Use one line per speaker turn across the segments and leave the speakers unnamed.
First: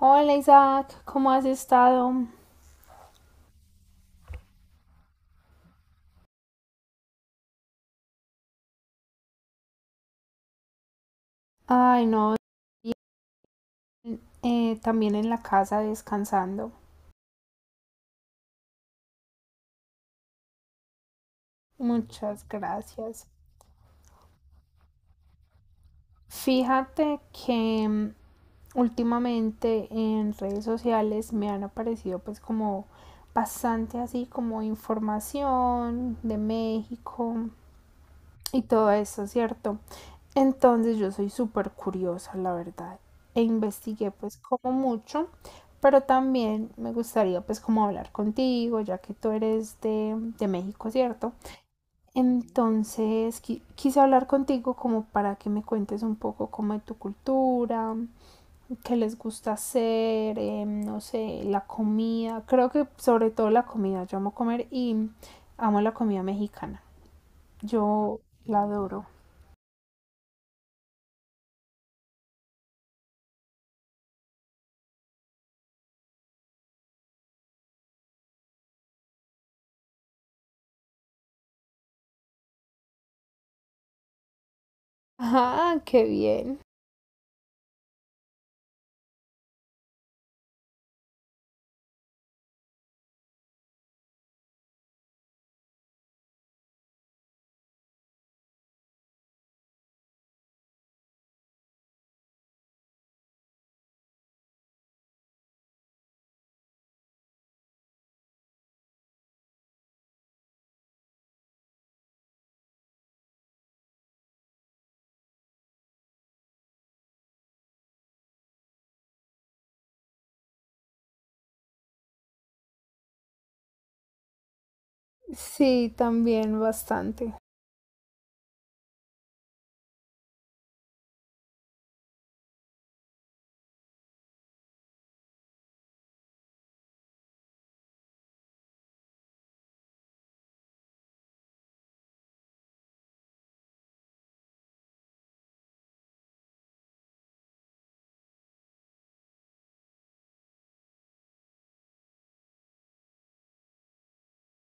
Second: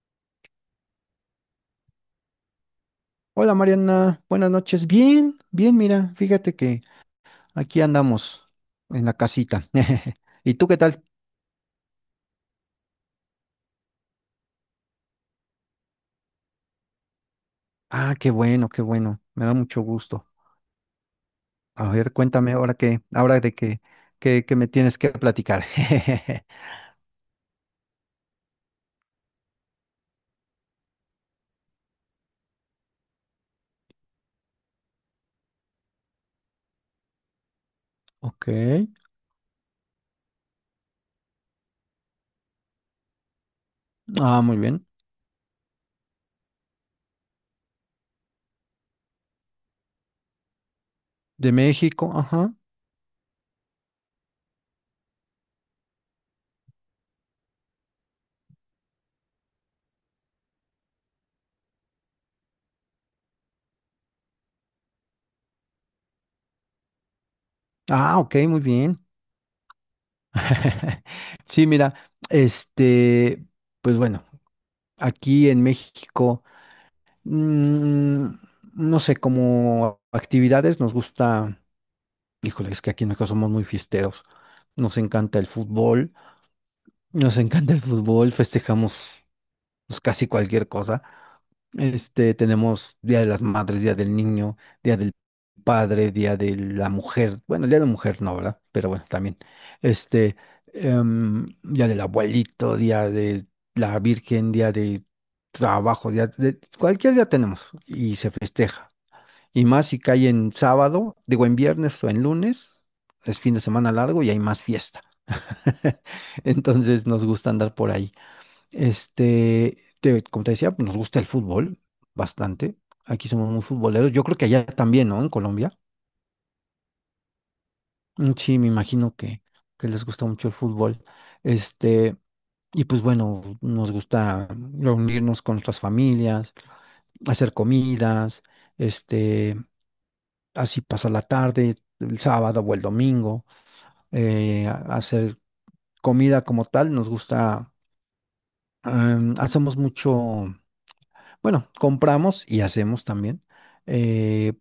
Hola Isaac, ¿cómo has estado?
Hola Mariana, buenas noches. Bien, bien, mira, fíjate que aquí andamos en la casita. ¿Y tú qué tal?
Ay, no, bien, también en la casa descansando.
Ah, qué bueno, qué bueno. Me da mucho gusto. A ver,
Muchas
cuéntame ahora qué,
gracias.
ahora de qué, qué me tienes que platicar.
Fíjate que últimamente en redes sociales me han aparecido pues como bastante así como información de México
Ok.
y todo eso, ¿cierto? Entonces yo soy súper curiosa, la verdad. E investigué pues
Ah, muy
como
bien.
mucho, pero también me gustaría pues como hablar contigo, ya que tú eres de México, ¿cierto?
De México, ajá.
Entonces quise hablar contigo como para que me cuentes un poco como de tu cultura, qué les gusta hacer, no sé, la comida. Creo que sobre todo la comida, yo amo comer y amo la comida mexicana.
Ah,
Yo
ok, muy
la
bien.
adoro.
Sí, mira, este, pues bueno, aquí en México, mm, no sé, como actividades nos gusta. Híjole, es que aquí en casa somos muy fiesteros. Nos encanta el
Ah, qué
fútbol,
bien.
nos encanta el fútbol, festejamos pues, casi cualquier cosa. Este, tenemos Día de las Madres, Día del Niño, Día del Padre, Día de la Mujer. Bueno, Día de la Mujer no, ¿verdad? Pero bueno, también. Este, Día del Abuelito, Día de la Virgen, Día de Trabajo, Día de cualquier día tenemos y se festeja. Y más si cae en sábado, digo en viernes o en lunes, es fin de semana largo y hay más fiesta. Entonces nos gusta andar por ahí. Este, como te decía, pues, nos gusta el fútbol bastante. Aquí somos muy futboleros. Yo creo que allá también, ¿no? En Colombia.
Sí, también bastante.
Mm, sí, me imagino que les gusta mucho el fútbol. Este, y pues bueno, nos gusta reunirnos con nuestras familias, hacer comidas, este. Así pasa la tarde, el sábado o el domingo, hacer comida como tal, nos gusta, hacemos mucho, bueno, compramos y hacemos también, eh,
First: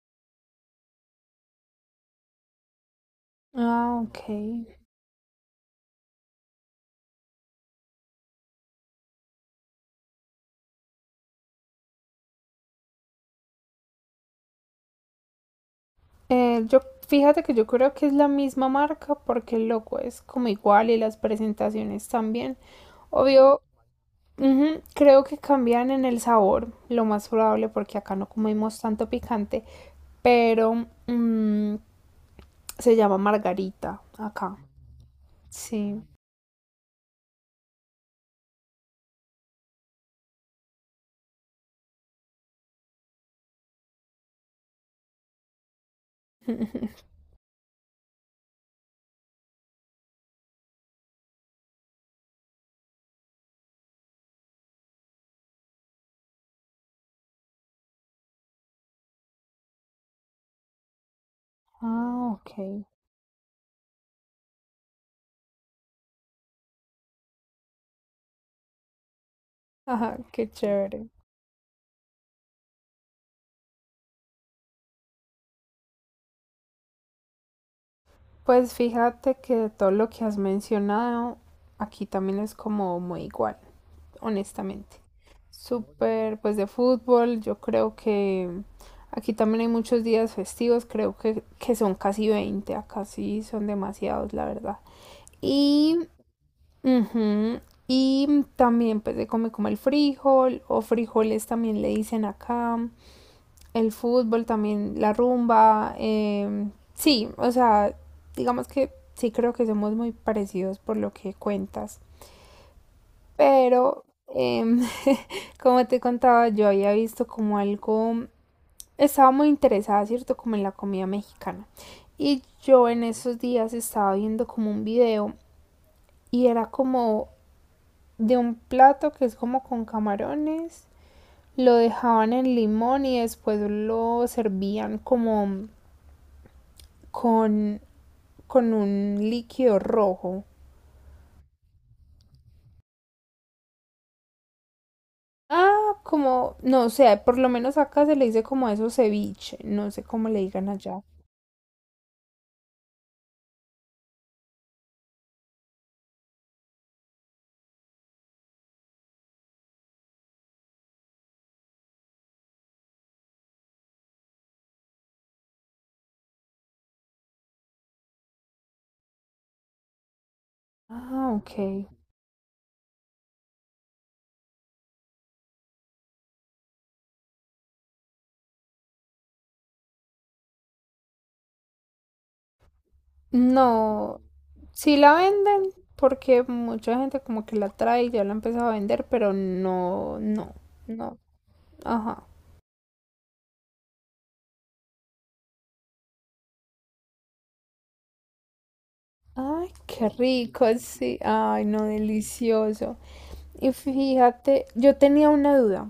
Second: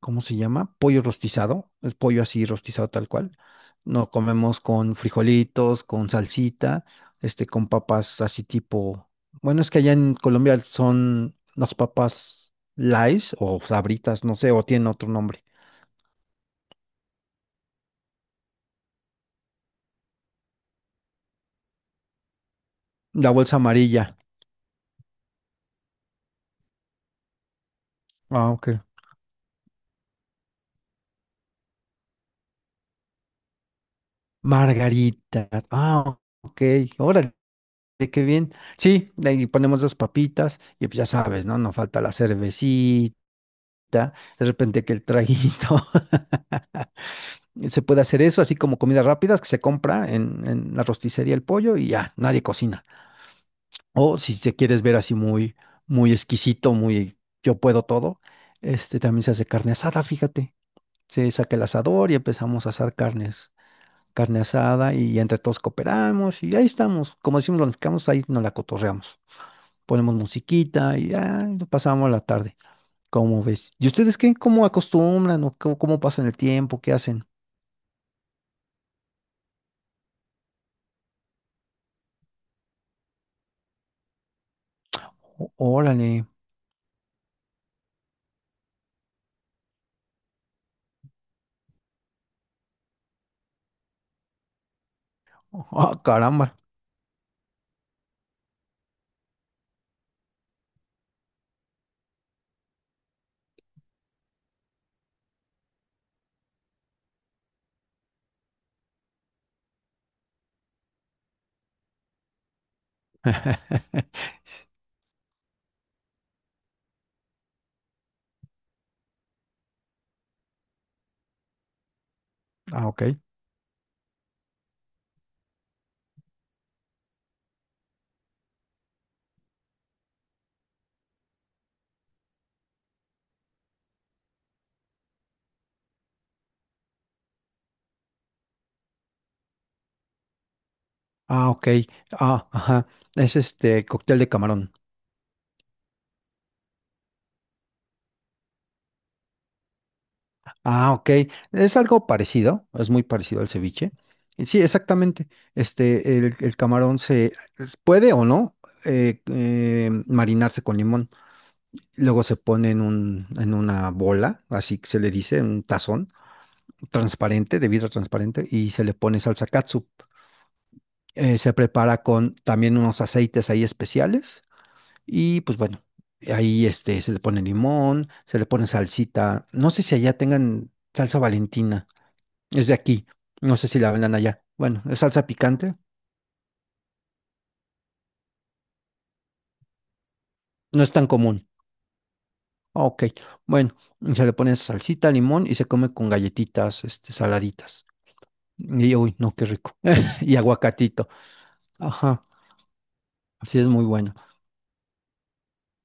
¿cómo se llama? Pollo rostizado, es pollo así rostizado tal cual,
Ah,
no
ok.
comemos con frijolitos, con salsita, este, con papas así tipo, bueno, es que allá en Colombia son las papas Lays o Sabritas, no sé, o tienen otro nombre.
Eh, yo, fíjate que yo creo que es la misma marca porque el logo es como igual y las presentaciones también.
La bolsa
Obvio,
amarilla.
ujú, creo que cambian en el sabor, lo más probable porque acá no
Ah,
comemos
ok.
tanto picante, pero mm, se llama margarita acá.
Margarita.
Sí.
Ah, ok. Órale, qué bien. Sí, de ahí ponemos dos papitas y pues ya sabes, ¿no? No falta la cervecita, de repente que el traguito. Se puede hacer eso, así como comidas rápidas que se compra en la rosticería el pollo y ya, nadie cocina. O si te quieres ver así muy, muy exquisito, muy yo puedo todo, este también se hace carne asada, fíjate. Se saca el asador y
Ah, ok.
empezamos a asar carnes. Carne asada y entre todos cooperamos y ahí estamos. Como decimos los mexicanos, ahí nos la cotorreamos. Ponemos
Ajá, qué
musiquita
chévere.
y ya pasamos la tarde. ¿Cómo ves? ¿Y ustedes qué? ¿Cómo acostumbran o cómo, cómo pasan el tiempo? ¿Qué hacen?
Pues fíjate que todo lo que has mencionado, aquí también es como muy igual, honestamente.
Órale.
Súper, pues de fútbol, yo creo que aquí también hay muchos días festivos, creo que son casi 20. Acá sí son demasiados, la verdad. Y,
Ah, caramba.
ujú, y también pues se come como el frijol o frijoles también le dicen acá, el fútbol también, la rumba, em, sí, o sea, digamos que sí creo que somos muy parecidos por lo que cuentas, pero... Como te contaba, yo había visto como algo, estaba muy interesada, ¿cierto? Como en la comida mexicana. Y
Ah,
yo
ok.
en esos días estaba viendo como un video y era como de un plato que es como con camarones, lo dejaban en limón y después lo servían como con, con un líquido rojo.
Ah, ok. Ah, ajá. Es este cóctel de camarón.
Ah, como, no sé, por lo menos acá se le dice como eso ceviche, no sé cómo le digan
Ah,
allá.
ok. Es algo parecido, es muy parecido al ceviche. Y sí, exactamente. Este, el, el camarón puede o no marinarse con limón. Luego se pone en un, en una bola, así que se le dice, un tazón transparente, de vidrio transparente, y se le pone salsa catsup.
Ah, ok.
Se prepara con también unos aceites ahí especiales. Y pues bueno, ahí este, se le pone limón, se le pone salsita. No sé si allá tengan salsa Valentina. Es de aquí. No sé si la vendan
No,
allá. Bueno,
sí
es
la
salsa
venden
picante.
porque mucha gente como que la trae y ya la ha empezado a vender, pero no, no,
No es tan
no.
común.
Ajá.
Ah, ok. Bueno, y se le pone salsita, limón y se come con galletitas, este, saladitas. Y uy, no, qué
Ay,
rico.
qué
Y
rico,
aguacatito.
sí. Ay, no,
Ajá.
delicioso.
Así
Y
es muy bueno.
fíjate, yo tenía una duda.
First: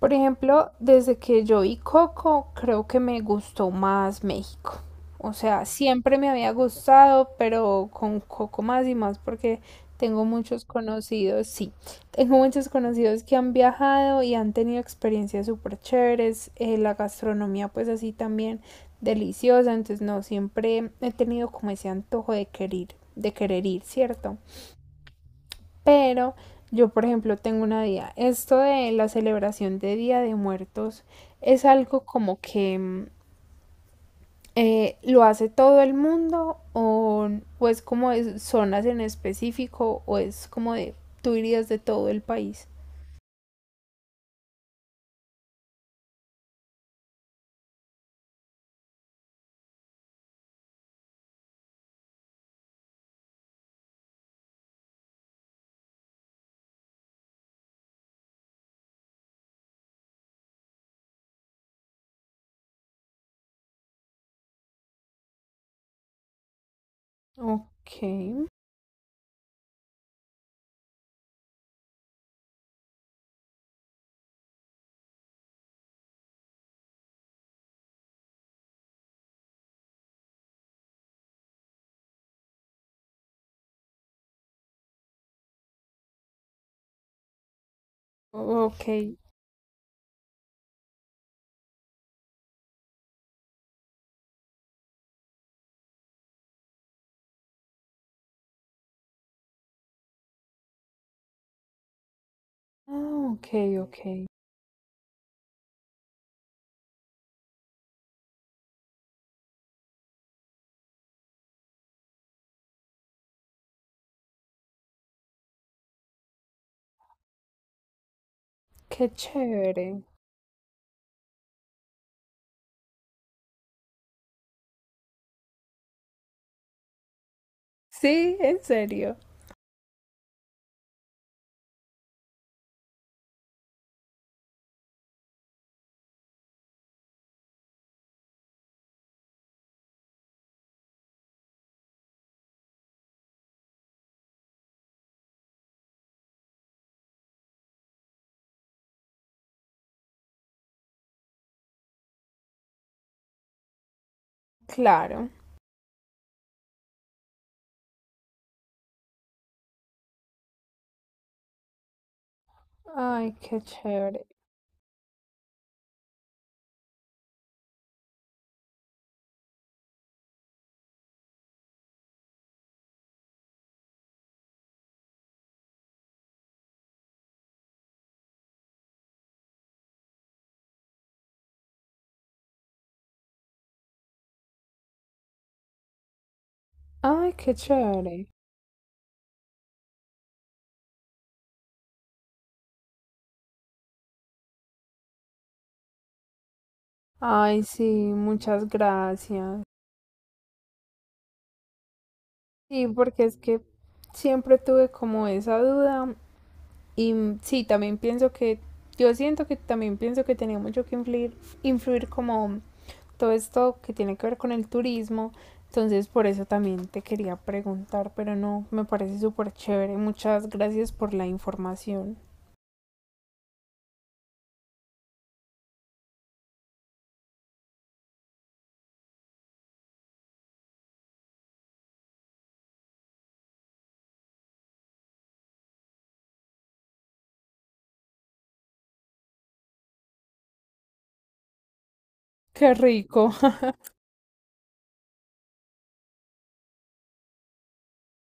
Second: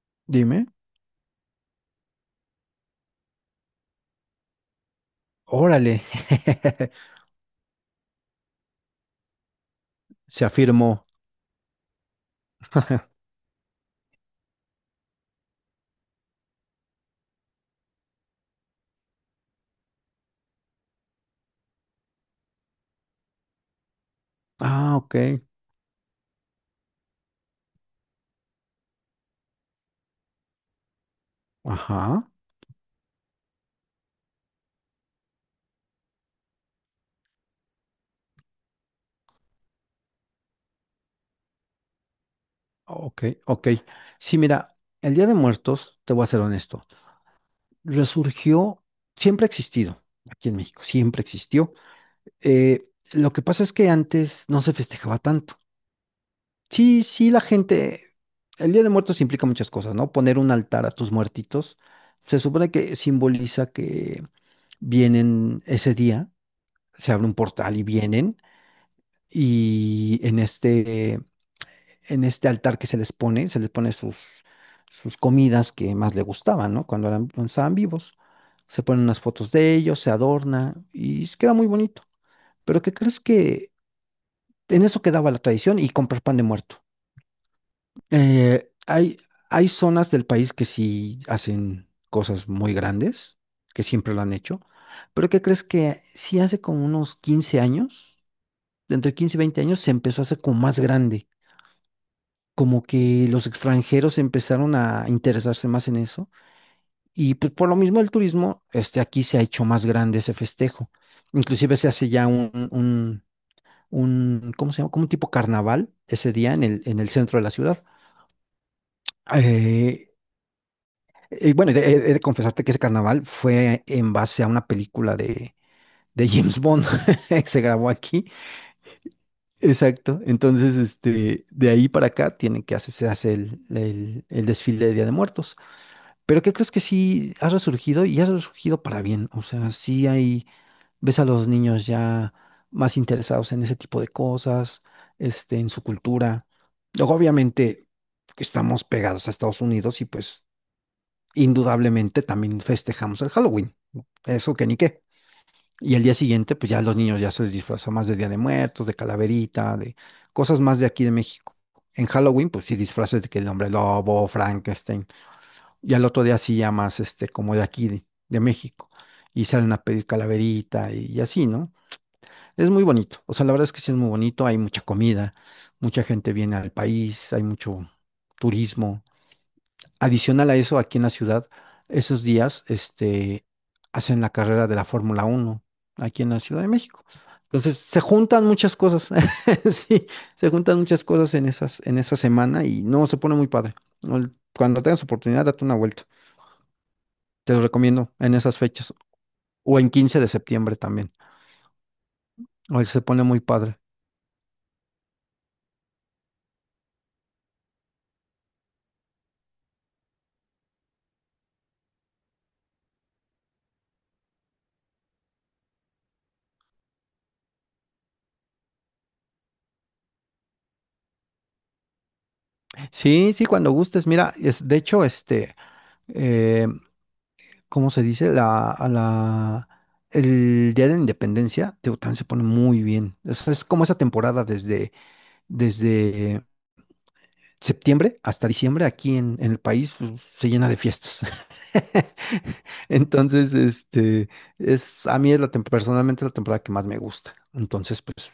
Por
Dime.
ejemplo, desde que yo vi Coco, creo que me gustó más México. O sea,
Órale.
siempre me había gustado, pero con Coco más y más porque tengo
Se
muchos
afirmó.
conocidos, sí, tengo muchos conocidos que han viajado y han tenido experiencias súper chéveres, la gastronomía pues así también deliciosa, entonces no, siempre he tenido como ese antojo de querer ir, ¿cierto?
Ah, ok.
Pero yo, por ejemplo, tengo una idea. Esto de la celebración de Día de Muertos es algo
Ajá.
como que lo hace todo el mundo o es como de zonas en específico o es como de tú irías de todo el país.
Ok, ok. Sí, mira, el Día de Muertos, te voy a ser honesto, resurgió, siempre ha existido aquí en México, siempre existió. Eh, lo que pasa es que antes no se festejaba tanto. Sí, sí, la gente, el Día de Muertos implica muchas cosas, ¿no? Poner un altar a tus muertitos, se supone que simboliza que vienen ese día, se abre un portal y
Ok,
vienen, y en este altar que se les pone sus, sus comidas que más le gustaban, ¿no? Cuando eran, cuando estaban vivos. Se ponen unas fotos de ellos, se adorna y queda muy bonito. Pero ¿qué crees que en eso quedaba la tradición y comprar pan de muerto? Eh,
ok.
hay, hay zonas del país que sí hacen cosas muy grandes, que siempre lo han hecho, pero ¿qué crees que sí hace como unos 15 años, entre 15 y 20 años, se empezó a hacer como más grande? Como que
Ah, ok,
los
ok.
extranjeros empezaron a interesarse más en eso y pues por lo mismo el turismo, este, aquí se ha hecho más grande ese festejo. Inclusive se hace ya un, ¿cómo se llama? Como un tipo carnaval ese día en el centro de la ciudad.
Qué chévere.
Eh, bueno, he de confesarte que ese carnaval fue en base a una película de James Bond que se grabó aquí.
Sí, en serio.
Exacto. Entonces, este, de ahí para acá tienen que hacerse hace el, el desfile de Día de Muertos. Pero ¿qué crees que sí ha resurgido y ha resurgido para bien? O sea, sí hay, ves a los niños ya más interesados en ese tipo de cosas, este, en su cultura. Luego, obviamente, estamos pegados a Estados Unidos y pues indudablemente también festejamos el Halloween, ¿no? Eso que ni qué.
Claro.
Y el día siguiente, pues ya los niños ya se disfrazan más de Día de Muertos, de calaverita, de cosas más de aquí de México. En Halloween, pues sí disfraces de
Ay,
que el
qué
hombre
chévere.
lobo, Frankenstein. Y al otro día sí ya más, este, como de aquí de México. Y salen a pedir calaverita y así, ¿no? Es muy bonito. O sea, la verdad es que sí es muy bonito. Hay mucha comida, mucha gente viene al país, hay mucho turismo. Adicional a eso, aquí en la ciudad, esos días, este, hacen la carrera de la Fórmula 1 aquí en la Ciudad de México.
Ay, qué
Entonces, se
chévere.
juntan muchas cosas, sí, se juntan muchas cosas en esas, en esa semana y no, se pone muy padre. No, cuando tengas oportunidad, date una vuelta. Te
Ay,
lo
sí,
recomiendo en esas
muchas
fechas
gracias.
o en 15 de septiembre también. Hoy
Sí,
se pone
porque es
muy
que
padre.
siempre tuve como esa duda y sí, también pienso que, yo siento que también pienso que tenía mucho que influir, influir como todo esto que tiene que ver con el turismo, entonces por eso también te quería preguntar, pero no, me parece súper chévere, muchas gracias por la información.
Sí, sí, cuando gustes. Mira, es, de hecho, este, eh, ¿cómo se dice? La, a la, el Día de la Independencia, Tehuacán se pone muy bien. Es como esa temporada desde, desde septiembre hasta diciembre aquí en el país pues, se llena de fiestas.
Qué rico.
Entonces, este, es, a mí es la, personalmente la temporada que más me gusta. Entonces, pues,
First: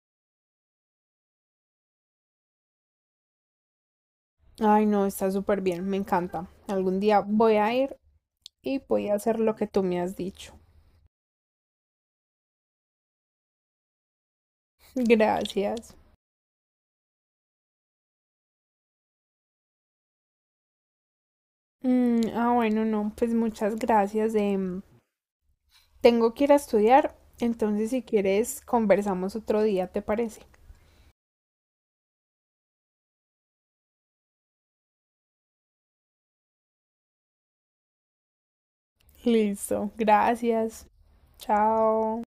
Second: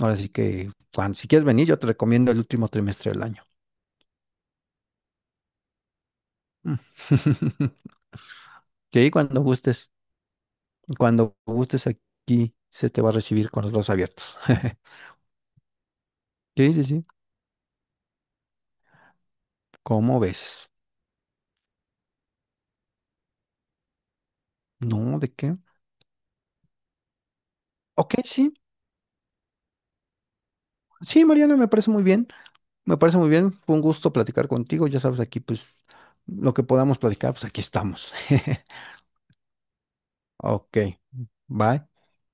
ahora sí que, Juan, si quieres venir, yo te recomiendo el último trimestre del año.
Ay, no, está súper bien, me encanta. Algún día voy
Mm.
a ir y voy
Sí,
a hacer lo que tú me has dicho.
cuando gustes aquí se te va a recibir con los brazos abiertos.
Gracias.
Sí, sí, sí. ¿Cómo ves?
Mm, ah, bueno, no, pues muchas gracias.
No, ¿de qué?
Tengo que ir a estudiar, entonces si
Ok, sí.
quieres conversamos otro día, ¿te parece?
Sí, Mariana, me parece muy bien. Me parece muy bien. Fue un gusto platicar contigo. Ya sabes, aquí, pues, lo que podamos platicar, pues aquí estamos.
Listo,
Ok.
gracias.
Bye.
Chao.